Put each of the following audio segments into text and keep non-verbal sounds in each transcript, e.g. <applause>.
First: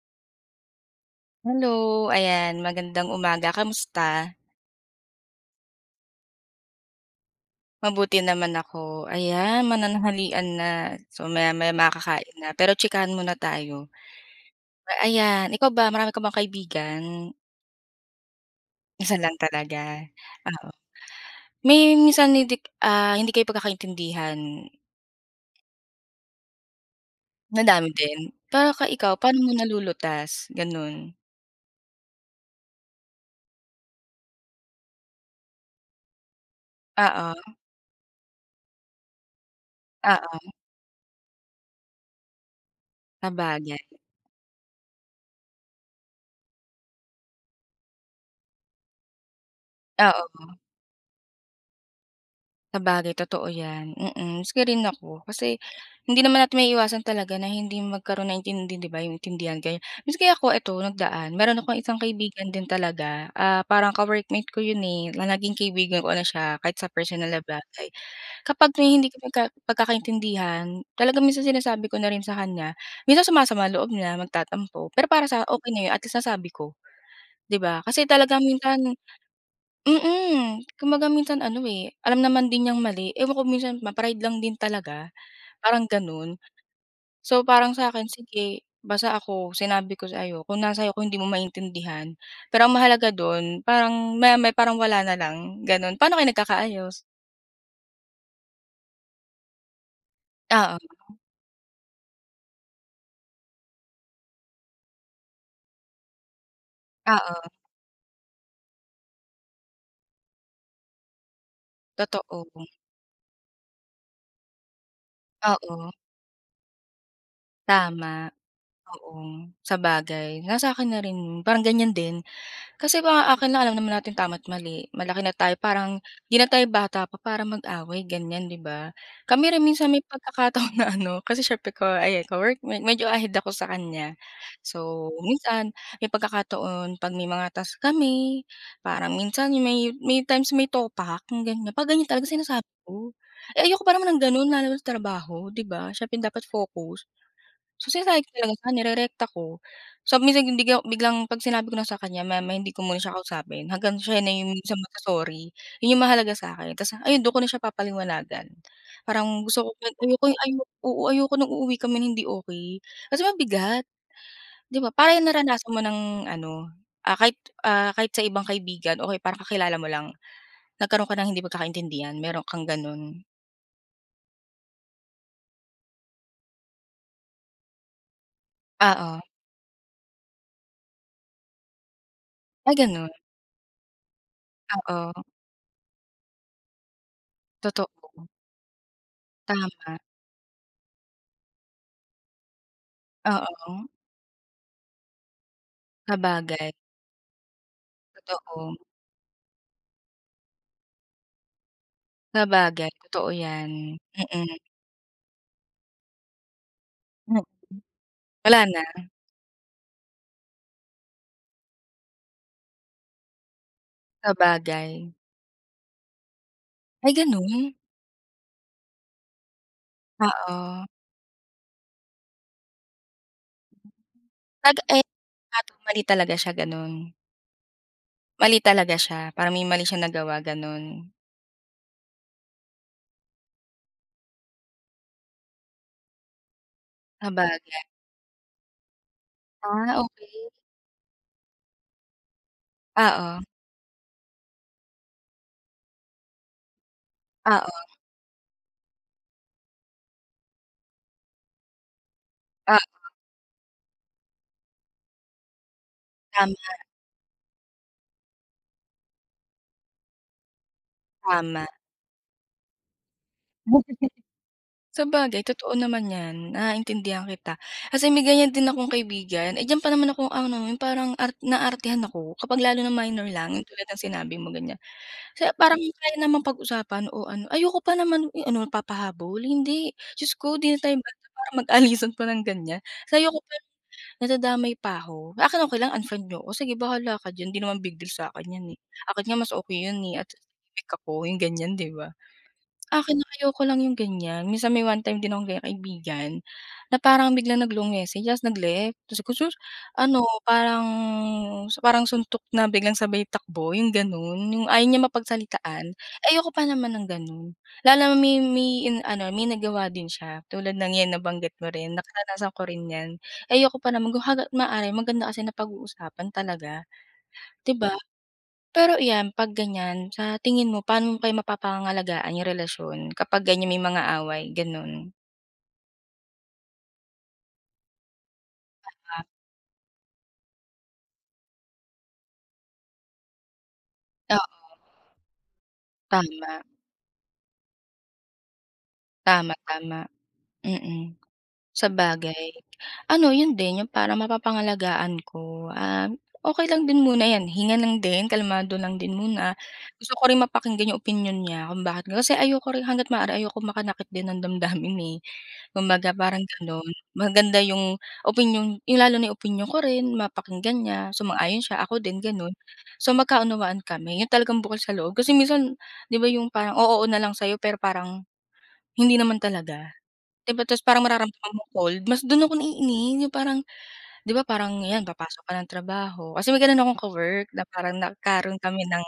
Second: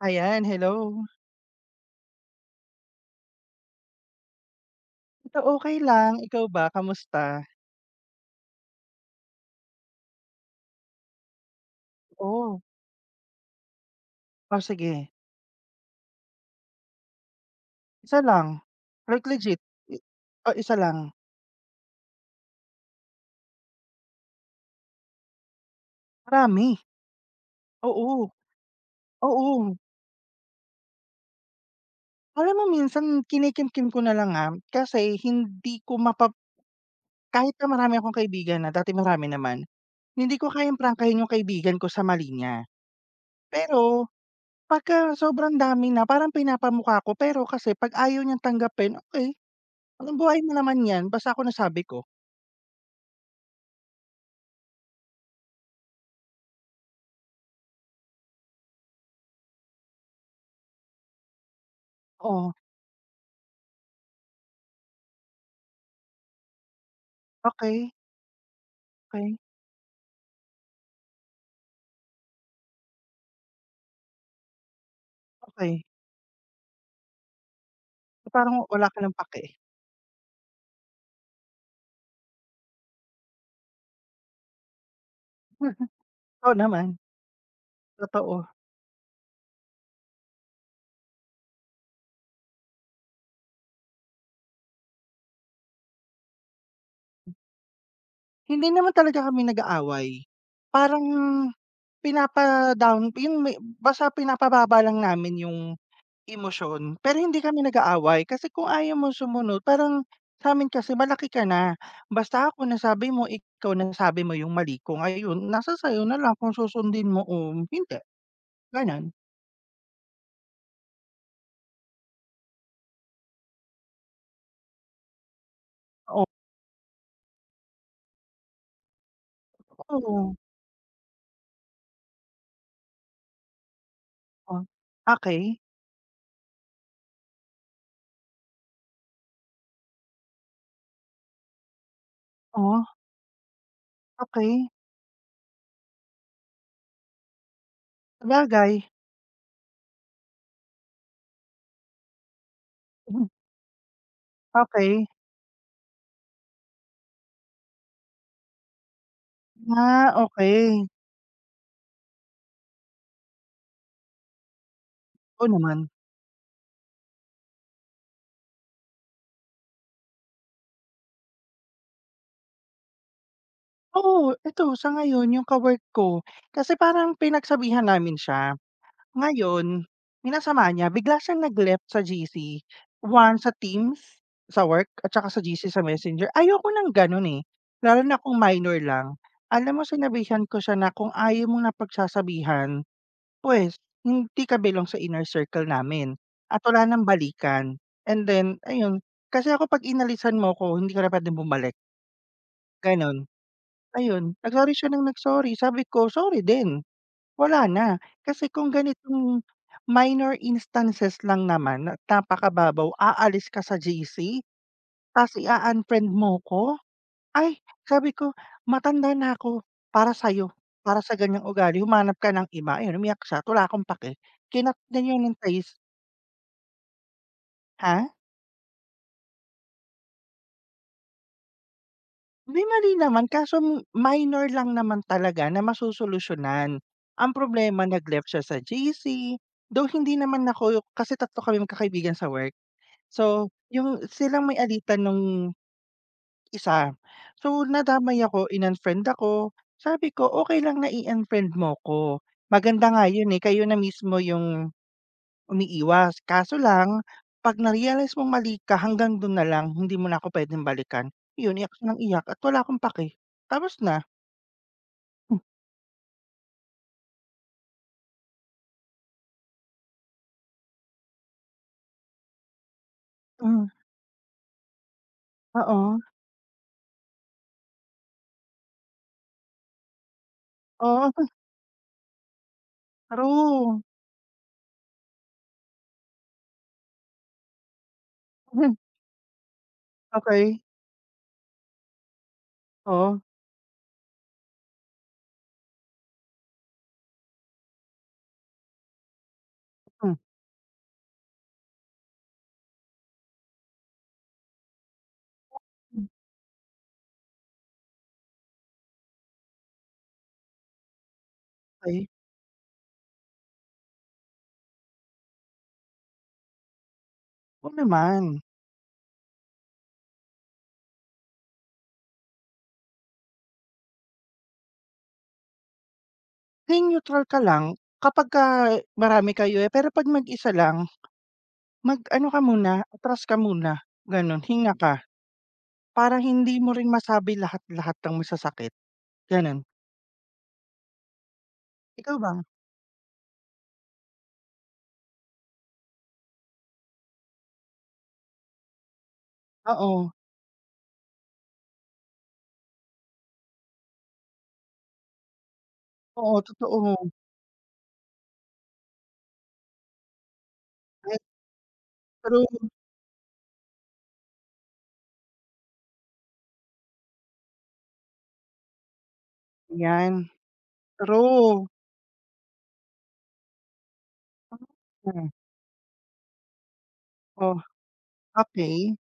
Ayan, hello. Hello, ayan magandang umaga, kamusta? Ito okay lang, ikaw ba kamusta? Mabuti naman ako, ayan mananghalian na, so maya-maya makakain na, Oh, pero tsikahan muna tayo. oh sige, Ayan, ikaw ba marami ka bang kaibigan? isa lang, Isa like lang legit, talaga, i oh, oo. isa lang, May minsan hindi kayo pagkakaintindihan, marami, madami oo, din? Pero ikaw paano mo oo. nalulutas, gano'n? Alam mo minsan kinikimkim ko na lang, kasi hindi ko mapap Oo, kahit na marami akong kaibigan na, dati marami naman, hindi oo, ko kayang prangkahin yung kaibigan ko sa mali niya. sabagay, Pero pagka sobrang dami na parang pinapamukha ko, pero kasi 'pag ayaw niyang tanggapin, okay. Alam buhay oo. mo naman 'yan, basta ako nasabi ko, Sabagay, totoo 'yan, mm. Maski rin ako, kasi hindi naman natin may iwasan talaga na hindi magkaroon ng intindi, 'di ba, yung intindihan kayo. Maski ako eto nagdaan, meron akong isang kaibigan oo, din talaga, parang ka-workmate ko yun, eh, na naging kaibigan ko na siya kahit sa personal na okay. bagay. Kapag may hindi kami Okey, ka pagkakaintindihan, talagang minsan sinasabi ko na rin sa kanya, minsan sumasama ang loob niya, magtatampo, pero para sa okay na okey. yun at least nasabi ko, 'di ba? Kasi So, talagang parang minsan. wala ka ng pake. Mm, kumbaga minsan ano, eh, alam naman din niyang mali, ewan ko minsan ba pride lang din talaga, parang gano'n. Oo naman, So, parang sa'kin, totoo. sige basta ako sinabi ko sa iyo, kung nasa 'yo kung hindi mo maintindihan, pero ang mahalaga do'n parang maya-maya parang wala na lang, gano'n. Paano kayo nagkakaayos? Hindi naman talaga kami nag-aaway. Oo, Parang pinapa-down yung may basta pinapababa lang namin yung emosyon, pero hindi oo, kami nag-aaway. Kasi kung ayaw mong sumunod parang sa'min kasi malaki ka na. totoo. Basta ako nasabi mo, ikaw nasabi mo yung mali ko, ngayon nasa Oo, sa'yo na lang kung susundin mo o hindi, tama, gano'n. oo, sabagay, nasa akin na rin 'yun, parang ganiyan din. Kasi mga akin lang alam naman natin tama't mali, malaki na tayo parang Oo, hindi na tayo bata pa para mag-away ganyan, 'di ba? Kami rin minsan may oo, pagkakataon <laughs> na ano, kasi siyempre ko ayan ka-workmate medyo ahead ako sa kanya. oh. So, Okey, minsan may pagkakataon 'pag may mga task kami, parang minsan yung may times may topak yung ganyan, 'pag ganyan talaga sinasabi oh, ko. Eh, ayoko pa naman ng gano'n okey, lalo na sa trabaho, 'di ba? Siyempre dapat focus. So, sinasabi ko talaga sa sabagay. kanya, nirerekta ko. So, minsan hindi ko biglang 'pag sinabi ko na sa kanya, maya hindi ko muna siya kausapin hanggang siya na yung minsan Okey. magso-sorry. Yun yung mahalaga sa akin tas ayun dun ko na siya papaliwanagan. Parang gusto ko Ah, ayoko yung okey. oo, ayoko nung uuwi kami ng hindi okay. Kasi mabigat, 'di ba? Para yung Oo naranasan naman. mo ng ano, ah, kahit, kahit sa ibang kaibigan okay parang kakilala mo lang, nagkaroon ka ng hindi pagkakaintindihan, meron kang ganun. Oo, ito sa ngayon yung ka-work ko, kasi parang pinagsabihan namin siya. Oo, Ngayon, minasama niya bigla siyang nag-left sa GC, ay ganun, one sa Teams, sa work at oo, saka sa GC sa Messenger. Ayoko ng gano'n, eh, totoo, lalo na kung minor lang. Alam mo tama, sinabihan ko siya na kung ayaw mong napagsasabihan oo. Pues, hindi kabilang sa inner circle namin at Sabagay, wala ng balikan and then totoo. ayun, kasi ako 'pag inalisan mo ko hindi ka na puwedeng bumalik, Sabagay, gano'n. totoo 'yan, Ayun, mm. nag-sorry siya ng nag-sorry, sabi ko, "Sorry din, Hmm, wala na." Kasi wala kung na, ganitong minor instances lang naman at napakababaw, aalis ka sa GC sabagay. ta's i-u-unfriend mo ko? Ay Ay, gano'n? sabi ko, "Matanda na ako para sa'yo, Oo, para sa ganyang ugali humanap ka ng iba." Ayun, umiyak siya, at wala akong pake. Kinat nag na eh, niya ng at trace mali talaga siya gano'n? ha? Mali talaga siya, parang may mali siyang nagawa gano'n? May mali naman kaso minor lang naman talaga na masosolusyunan. Ang problema Sabagay, nag-left siya sa GC, though ah, hindi naman okey. ako kasi 3 kami magkakaibigan sa work. Oo, So, yung silang may alitan nung Isa. So, oo, nadamay ako, in-unfriend ako, sabi ko, okay lang na i-unfriend mo ko, ah, maganda nga yun, eh, kayo na mismo yung umiiwas. Kaso tama, lang 'pag na-realize mong mali ka, hanggang doon na lang, hindi mo na ako puwedeng balikan." Yun, tama. iyak siya ng iyak at wala akong pake, tapos na. Sabagay totoo naman 'yan, naiintindihan kita. Kasi may ganiyan din akong kaibigan, eh, diyan pa naman ako ano, yung parang art naartehan ako kapag lalo na minor lang, yung Mm, tulad ng sinabi mo, ganiyan. Kaya parang oo, kaya namang pag-usapan o ano, ayoko pa naman, eh, ano papahabol, hindi. Diyos ko, 'di na tayo bata oo, para mag-alisan pa ng ganyan. Tas ayoko pa true. nadadamay pa ako. Sa akin okay lang unfriend niyo o sige bahala ka diyan, 'di naman big deal sa'kin 'yan, Mhm, eh. Akin nga mas okay 'yun, eh, at okay, tahimik ako, yung ganyan, 'di ba? Akin oo, ayoko lang yung ganyan. Minsan may one time din akong ganyan kaibigan, na parang biglang nag-long message tapos nag-left. Sabi ko, sus hmm, ano parang parang suntok na biglang sabay takbo yung gano'n, yung ayaw niya mapagsalitaan. Ayoko pa naman ng gano'n. Lalo na may in ano may nagawa din siya tulad ng 'yan nabanggit mo rin, okey. naranasan ko rin 'yan. Ayoko pa naman kung hagat maaari maganda kasi na pag-uusapan talaga, 'di Oo ba? naman, Pero iyan, 'pag ganyan, sa tingin mo paano mo kayo mapapangalagaan yung relasyon kapag ganyan may mga away, gano'n? maging neutral ka lang kapag ka, Ah. marami kayo, eh, pero 'pag mag-isa lang Mag-ano ka muna, atras ka muna, gano'n, Oo, hinga ka, para hindi tama. mo rin masabi lahat-lahat ng masasakit, Tama, gano'n. tama. Mm, Ikaw ba? sabagay. Ano, yun din yung parang mapapangalagaan ko, ah, okey lang din muna 'yan, hinga lang din, kalmado lang din muna. Oo, Gusto ko rin mapakinggan yung opinyon niya kung bakit kasi ayoko rin hangga't maaari ayokong makanakit din ng damdamin, eh. Kumbaga oo, parang gano'n. totoo. Maganda yung opinyon yung lalo na yung opinyon ko rin, mapakinggan niya, Ay, sumang-ayon siya, ako din true, gano'n. So, magkaunawaan kami, yung talagang bukal sa loob. Kasi minsan 'di ba yung parang, oo, oo na lang sa'yo pero parang hindi naman talaga, 'yan, 'di ba? Tapos parang mararamdaman true. mong cold, mas do'n ako naiinis, yung parang 'di ba parang 'yan Hmm, papasok ka ng trabaho kasi may gano'n akong ka-work oh, na parang nagkaroon kami okey, ng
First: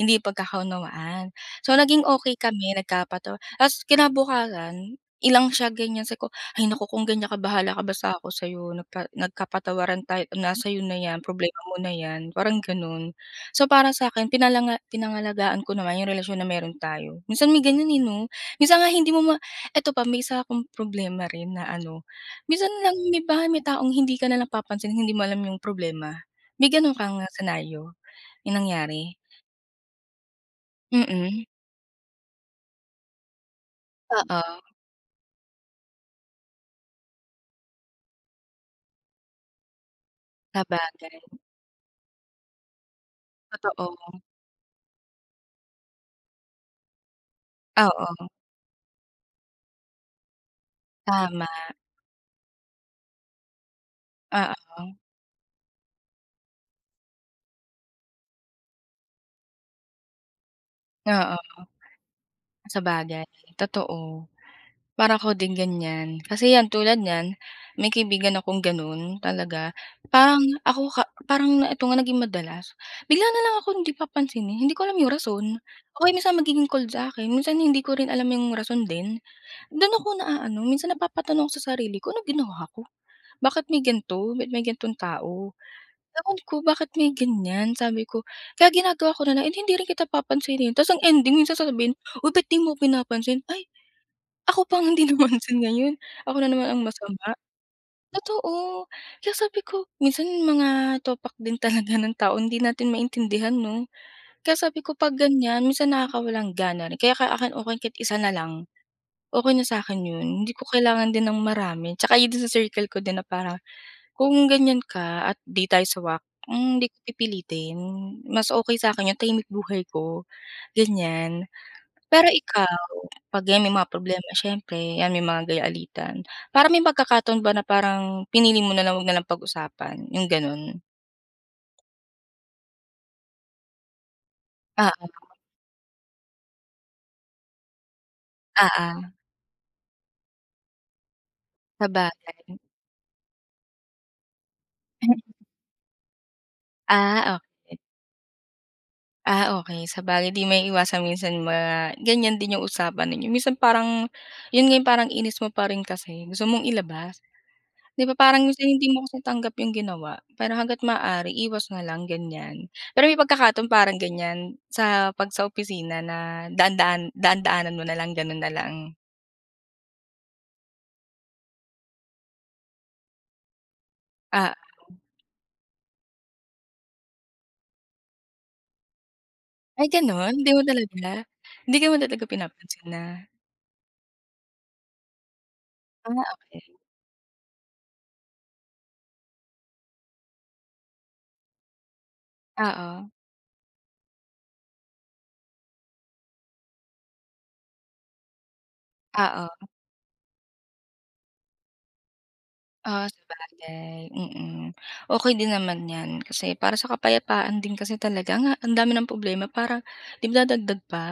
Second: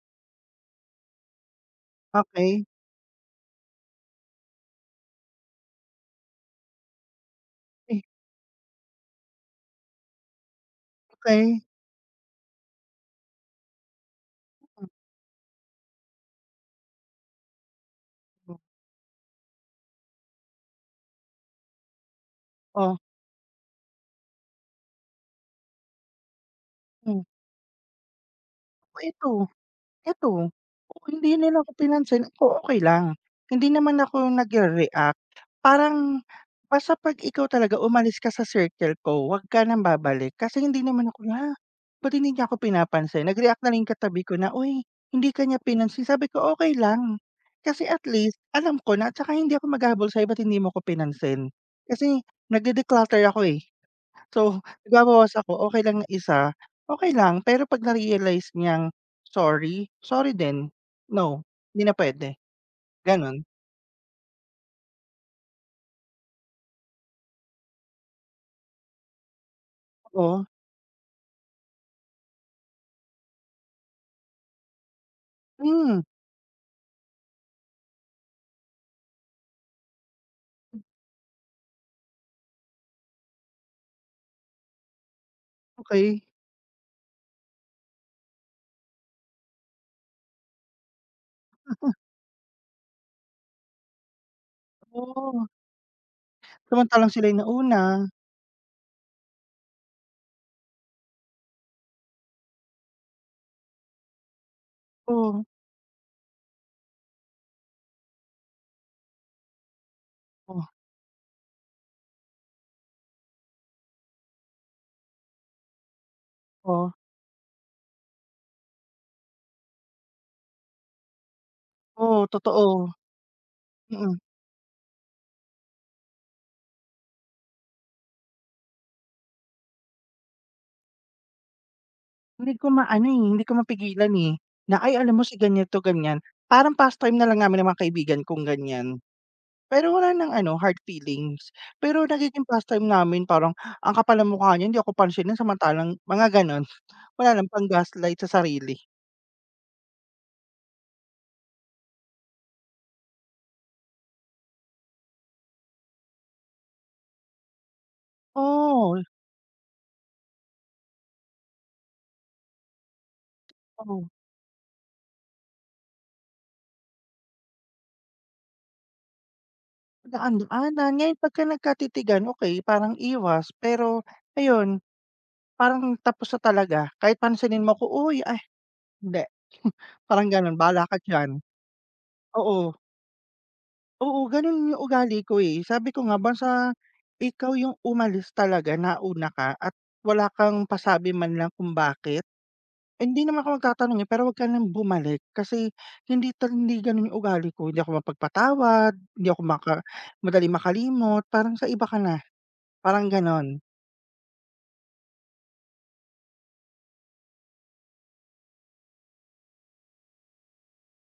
hindi pagkakaunawaan. So naging okey okey, kami, nagkapato ta's kinabukasan ilang siya ganiyan sabi ko, "Ay naku kung ganyan ka bahala ka eh, basta ako sa'yo nagpa nagkapatawaran tayo na sa'yo na 'yan, problema okey. mo na 'yan." Parang gano'n. So para sa'kin pinalanga Mm, pinangalagaan ko naman yung relasyon na meron tayo. Minsan may ganiyan, eh, 'no? Minsan nga hindi mo ma eto pa may isa akong problema rin na ano. Minsan lang oh, 'di ba may taong hindi ka na napapansin, hindi mo alam yung problema. May gano'n kang hmm, senaryo yung oh, nangyari? ito. Eto, kung hindi Mm, nila ako pinansin ako okey lang. Hindi naman ako oo, nagre-react, parang basta 'pag ikaw talaga umalis ka sa circle ko, huwag ka ng babalik. Kasi hindi naman sabagay, ako na, ba't hindi niya ako pinapansin? Nag-react na lang yung totoo. katabi ko na, "Uy, hindi ka niya pinansin." Sabi ko, "Okey lang." Kasi at Oo, least alam ko na at saka hindi ako maghahabol sa'yo, "Ba't hindi mo ko tama, pinansin?" Kasi nagde-declutter ako, eh. So, oo, nagbabawas ako, okey lang na isa, okey lang. Pero 'pag na-realize niyang sorry, sorry din. No, oo, hindi na puwede, sabagay, gano'n. totoo. Para ako din ganyan. Kasi 'yan tulad niyan, may kaibigan akong gano'n talaga. Parang Oo, ako ka parang na ito nga naging madalas, bigla na lang akong hindi papansinin, hindi ko alam yung rason. O hmm, kaya minsan magiging cold sa'kin, minsan hindi ko rin alam yung rason din. Do'n ako naaano, minsan napapatanong ako sa sarili ko, ano ginawa ko? Bakit may ganito? Ba't may ganitong tao? okey. Ewan ko bakit may ganyan?" Sabi ko. Kaya ginagawa ko na lang, "Eh, hindi rin kita papansinin." Ta's ang ending minsan sasabihin, "Uy, ba't 'di mo pinapansin?" Ay, ako pang ang hindi <laughs> Oo, napansin ngayon. Ako na naman ang samantalang sila masama. yung nauna. Totoo. Kaya sabi ko, minsan mga topak din talaga ng tao hindi natin maintindihan 'no? Kaya sabi ko 'pag Oo, ganyan minsan nakakawalang gana rin kaya ka akin okey kahit isa na lang, okey na sa'kin yun hindi ko oh, kailangan din ng marami tsaka yun din sa circle ko din na parang kung ganyan ka at 'di tayo sawak, hmm, hindi oh, ko pipilitin mas okey sa'kin yung tahimik buhay ko ganyan. oo, Pero ikaw totoo. 'pag yan may mga Mm, problema siyempre yan may mga gaya-alitan, parang may pagkakataon ba na parang pinili mo na lang wag na lang pag-usapan yung ganun? hindi ko maano, eh, hindi ko mapigilan, eh, na, "Ay, alam mo Oo, si ganito, ganyan." Parang pastime na lang namin ng mga kaibigan kong ganyan. oo, Pero wala ng ano, hard feelings. Pero nagiging sabagay. pastime namin parang, "Ang kapal ng mukha niya, hindi ako pansinin." <laughs> Samantalang mga gano'n. Ah, Wala lang, okey. pang-gaslight sa sarili. Ah, okey. Sabagay di may maiiwasan minsan ma ganyan din yung usapan ninyo. Minsan parang yun nga yung parang inis mo pa rin kasi gusto mong ilabas. 'Di ba parang minsan hindi Oo, mo kasi tanggap yung ginawa, pero hangga't maaari iwas na lang, ganyan. Pero may pagkakataon parang oo. ganyan sa 'pag sa opisina na daan-daanan mo na lang, gano'n na lang? Daan-daanan. Ngayon pagka nagkatitigan, okey, parang iwas. Pero Ah, ayun, parang tapos na talaga. Kahit pansinin mo ko, "Uy, ay hindi." ay Parang gano'n? Hindi gano'n, mo "Bahala ka talaga diyan." hindi mo talaga Oo, pinapansin na oo, gano'n yung ugali ko, eh. Sabi ko ah, nga, okey. basta ikaw yung umalis talaga, nauna ka at wala kang pasabi man lang kung bakit. Oo, Hindi naman ako magtatanong, eh, pero wag ka ng bumalik kasi hindi gano'n yung ugali ko. Hindi ako mapagpatawad, hindi ako oo. maka madaling makalimot, parang sa iba ka na, parang Ah, gano'n. sabagay, mm. Okey din naman 'yan kasi para sa kapayapaan din kasi talaga nga ang dami ng problema parang 'di ba dadagdag pa,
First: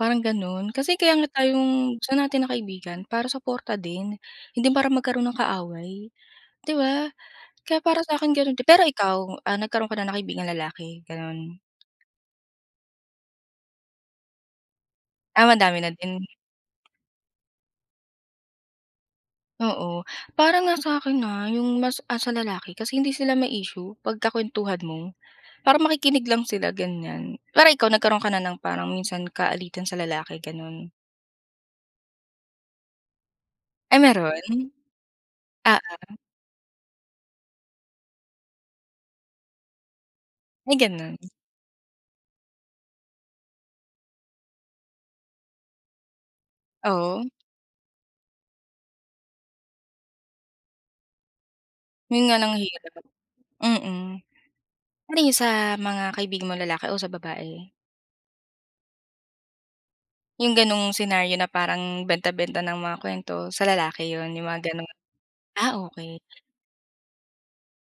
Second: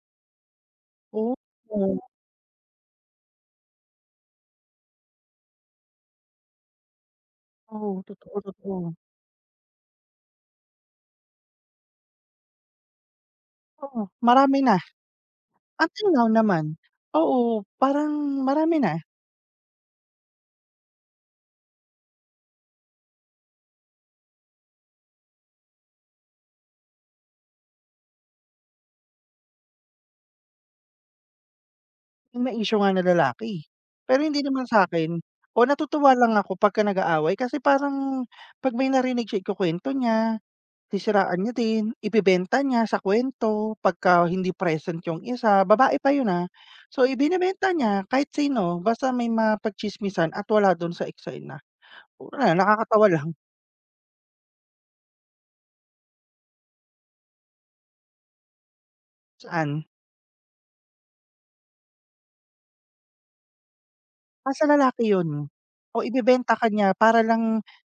parang gano'n. Kasi kaya nga Oo, tayong gusto natin ng kaibigan para suporta din, hindi para magkaroon ng kaaway, 'di ba? Kaya para oo, sa'kin totoo, gano'n din. Pero totoo. ikaw, ah, nagkaroon ka na ng kaibigang lalaki, gano'n? Oo, marami na, Ah, madami na until din, now naman. Oo, parang marami na oo. Parang nga sa'kin, yung mas sa lalaki kasi hindi sila ma-issue pagka kuwentuhan mo. Parang makikinig lang sila ganyan. Para ikaw nagkaroon ka na ng parang minsan kaalitan sa lalaki ganun? yung na-issue nga na lalaki. Ay Pero meron? hindi naman sa'kin o Oo, natutuwa lang ako pagka nag-aaway kasi parang 'pag may narinig siya ikukuwento niya may ganun? Sisiraan niya din, ibebenta niya sa kwento pagka hindi present yung isa, babae pa yun, ah. So, Oo, ibinebenta niya kahit sino basta may mapagtsismisan at wala dun sa eksena. yun nga Wala, ang hirap, nakakatawa lang. mm. Ano yun sa mga kaibigan mo lalaki o sa babae? Saan? Yung ganung senaryo na parang benta-benta ng mga kuwento sa lalaki yun, yung Ah, sa mga ganun? lalaki yun. Ah, O okey. ibebenta ka niya para lang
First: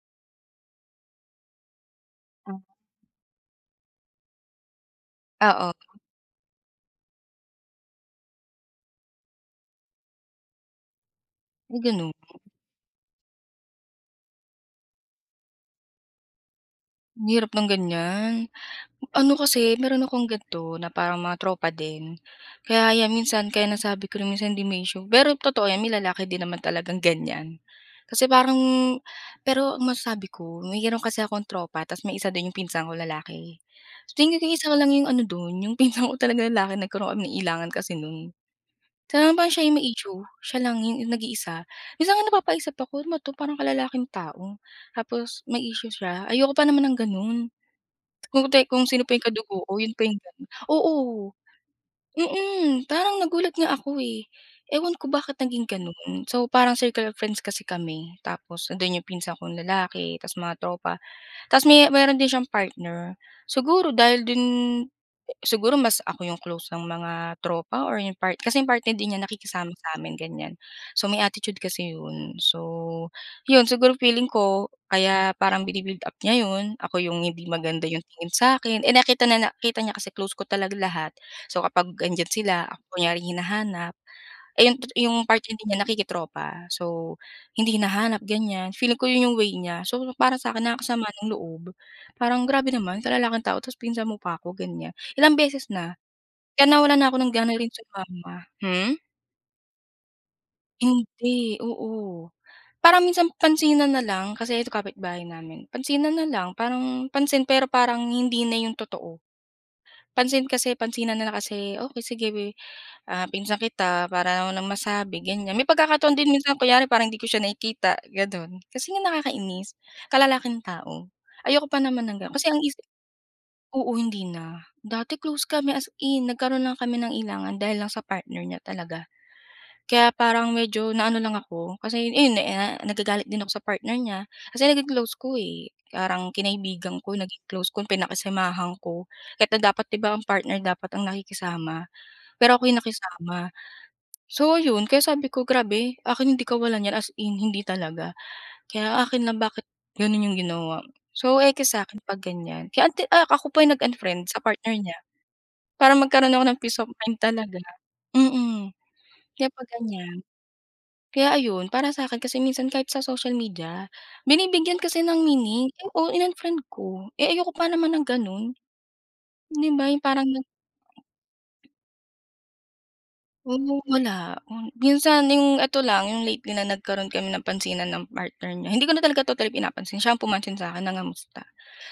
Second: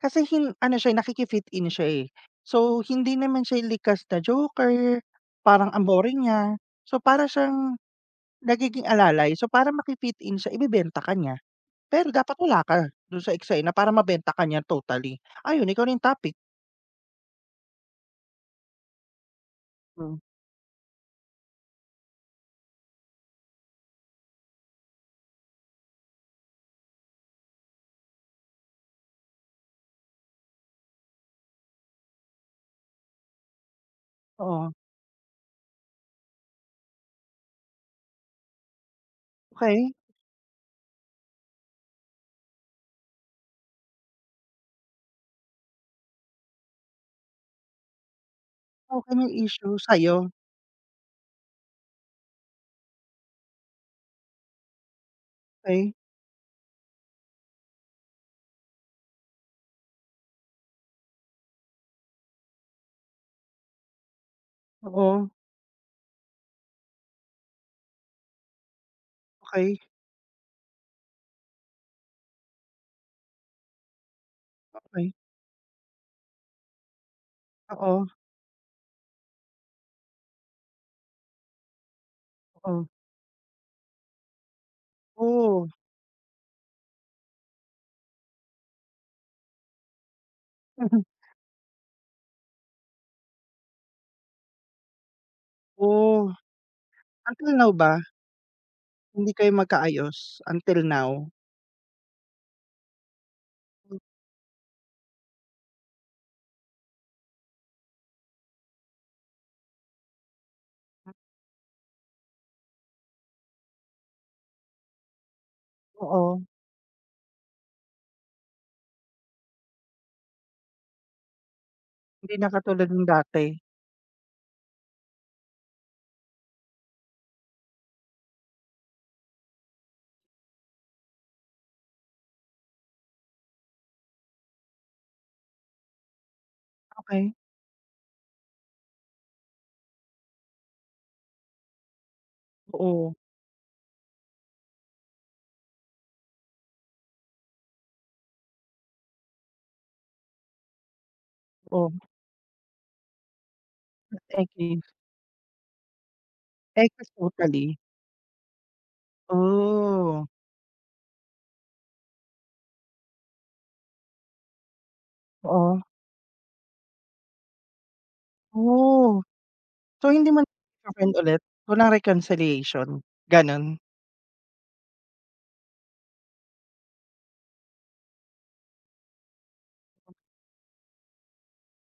kasi hin ano siya, eh, nakiki-fit in siya, eh. So, hindi naman siya likas na joker, parang Oo, ang boring niya. So, para siyang nagiging alalay. So, para maki-fit in siya ibebenta ka niya. may Pero ganun. dapat wala ka dun sa eksena para mabenta ka niyan totally. Ayun, ikaw na yung topic. Ang hirap ng ganyan. Ano kasi, meron Hmm, akong ganito na parang mga tropa din. Kaya yan minsan kaya nasabi ko rin minsan hindi may issue. Pero totoo yan, may lalaki din naman talagang ganyan. Kasi parang pero ang masasabi ko, mayroon kasi akong tropa tapos may isa dun yung pinsan ko lalaki. So tingin ko isa oo. ko lang yung ano dun, yung <laughs> pinsan ko talaga lalaki nagkaroon kami ng ilangan kasi nun. Sana parang siya yung may Okey, issue. Siya lang yung nag-iisa. Minsan nga napapaisip ako, "Ano ba to parang kalalaking tao. Tapos may issue siya. Ayoko pa naman ng ganun. Kung te kung sino pa okey yung may kadugo ko issue yun pa sa'yo, yung gano'n. Oo, mm, parang nagulat nga ako, eh. Ewan ko bakit naging okey, gano'n. So, parang circle of friends kasi kami tapos nandun yung pinsan kong lalaki ta's mga tropa. Tapos meron din siyang partner. Siguro dahil din oo, siguro mas ako yung close ng mga tropa or yung part kasi yung partner din niya nakikisama okey, sa'min, ganyan. So, may attitude kasi yun. So, yun siguro feeling ko okey, kaya parang bini-build up niya yun, ako yung hindi maganda yung oo, tingin sa'kin. Eh, nakita niya kasi close ko talaga lahat. So, kapag andiyan sila, ako oo. kunyaring hinahanap, eh, yung partner din Oo, niya nakikitropa. So hindi hinahanap, ganyan. Feeling ko yun yung way niya. So, para sa sa'kin nakakasama <laughs> ng loob. Parang grabe naman sa lalaking tao tapos pinsan mo pa ako, ganyan. Ilang beses na, oo. kaya nawalan na ako ng Until gana now rin ba sumama. Hmm? hindi kayo magkaayos, until now? Hindi, oo. Parang minsan pansinan na lang kasi ito kapitbahay namin. Pansinan na lang, parang pansin pero parang hindi na yung totoo. Pansin kasi pansinan na lang kasi, okey sige we. Ah, pinsan kita para naman masabi ganyan. May pagkakataon din Oo, minsan kunyari parang hindi ko siya nakikita gano'n, kasi nga nakakainis, kalalaking tao. Ayoko pa naman ng hindi gano'n na kasi ang isip katulad nung dati. oo, hindi na. Dati close kami as in nagkaroon lang kami ng ilangan dahil lang sa partner niya talaga. Kaya parang medyo naano lang ako kasi ayun na nagagalit din ako sa partner niya kasi naging close ko, eh. Parang kinaibigan ko, Okey, naging close ko, pinakisamahan ko. Kahit na dapat 'di ba ang partner dapat ang nakikisama, pero ako yung oo, nakisama. So yun kaya sabi ko, "Grabe, akin hindi kawalan 'yan." As in hindi talaga. Kaya akin lang bakit gano'n 'yung ginawa. So eke oo, sa'kin 'pag ganiyan. Kaya ako pa 'yung nag-unfriend sa partner ekis, niya para magkaroon ako ng peace of ekis mind talaga. totally. Mm, kaya 'pag ganiyan. Oh, Kaya ayun, para sa akin kasi minsan kahit sa social media, binibigyan kasi ng meaning, oo, eh, oo in-unfriend ko. Eh, ayoko pa naman ng gano'n, oh. 'di ba 'yung So, parang hindi mo nagka-friend ulit? Walang reconciliation, oo gano'n? wala. Hmm, minsan yung ito lang, yung lately na nagkaroon kami ng pansinan ng partner niya, hindi ko na talaga totally pinapansin, siya ang pumansin sa'kin na ngamusta.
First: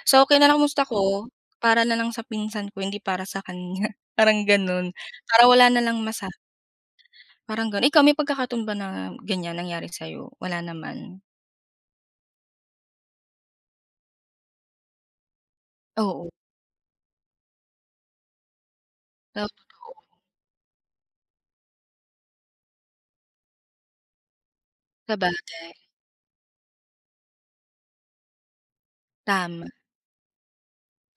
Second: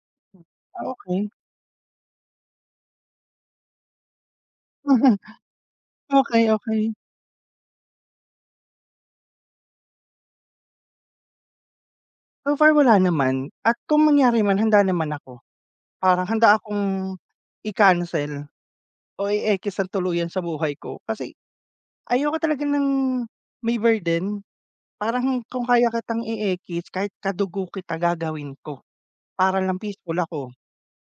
So, okay na nakamusta Ah, ko, okey. para na lang sa pinsan ko hindi para sa kanya, <laughs> parang gano'n. Mhm, Para wala na lang masa okey, okey. parang gano'n. Ikaw may pagkakataon ba na ganyan nangyari sa'yo? Wala naman? So far wala naman at kung mangyari man handa naman ako. Parang Oo, handa akong i-cancel o oo, i-ekis ng totoo. tuluyan sa buhay ko kasi ayoko talaga ng may burden. Parang kung Sabagay, kaya kitang i-ekis kahit kadugo kita gagawin ko para tama. lang peaceful ako.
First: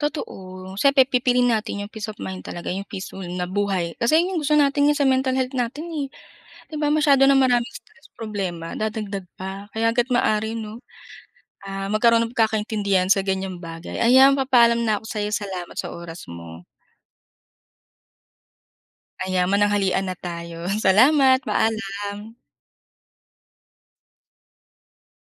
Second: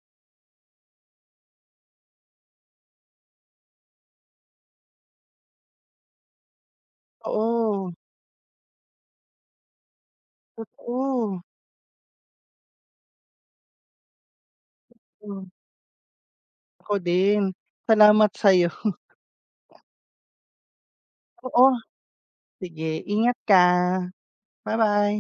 Totoo. Siyempre pipiliin natin yung peace of mind talaga, yung peaceful na buhay. Kasi yun yung gusto natin yun sa mental health natin, eh. 'Di ba masyado ng maraming Oo, stress, problema, dadagdag pa. Kaya hangga't maaari 'no, totoo. ah, magkaroon ng pagkakaintindihan sa ganyang bagay. Ayan, papaalam na ako sa'yo. Hmm, Salamat sa oras mo. ako din. Salamat sa'yo. Ayan, mananghalian na tayo. <laughs> Salamat, Oo, paalam. sige ingat ka. Bye bye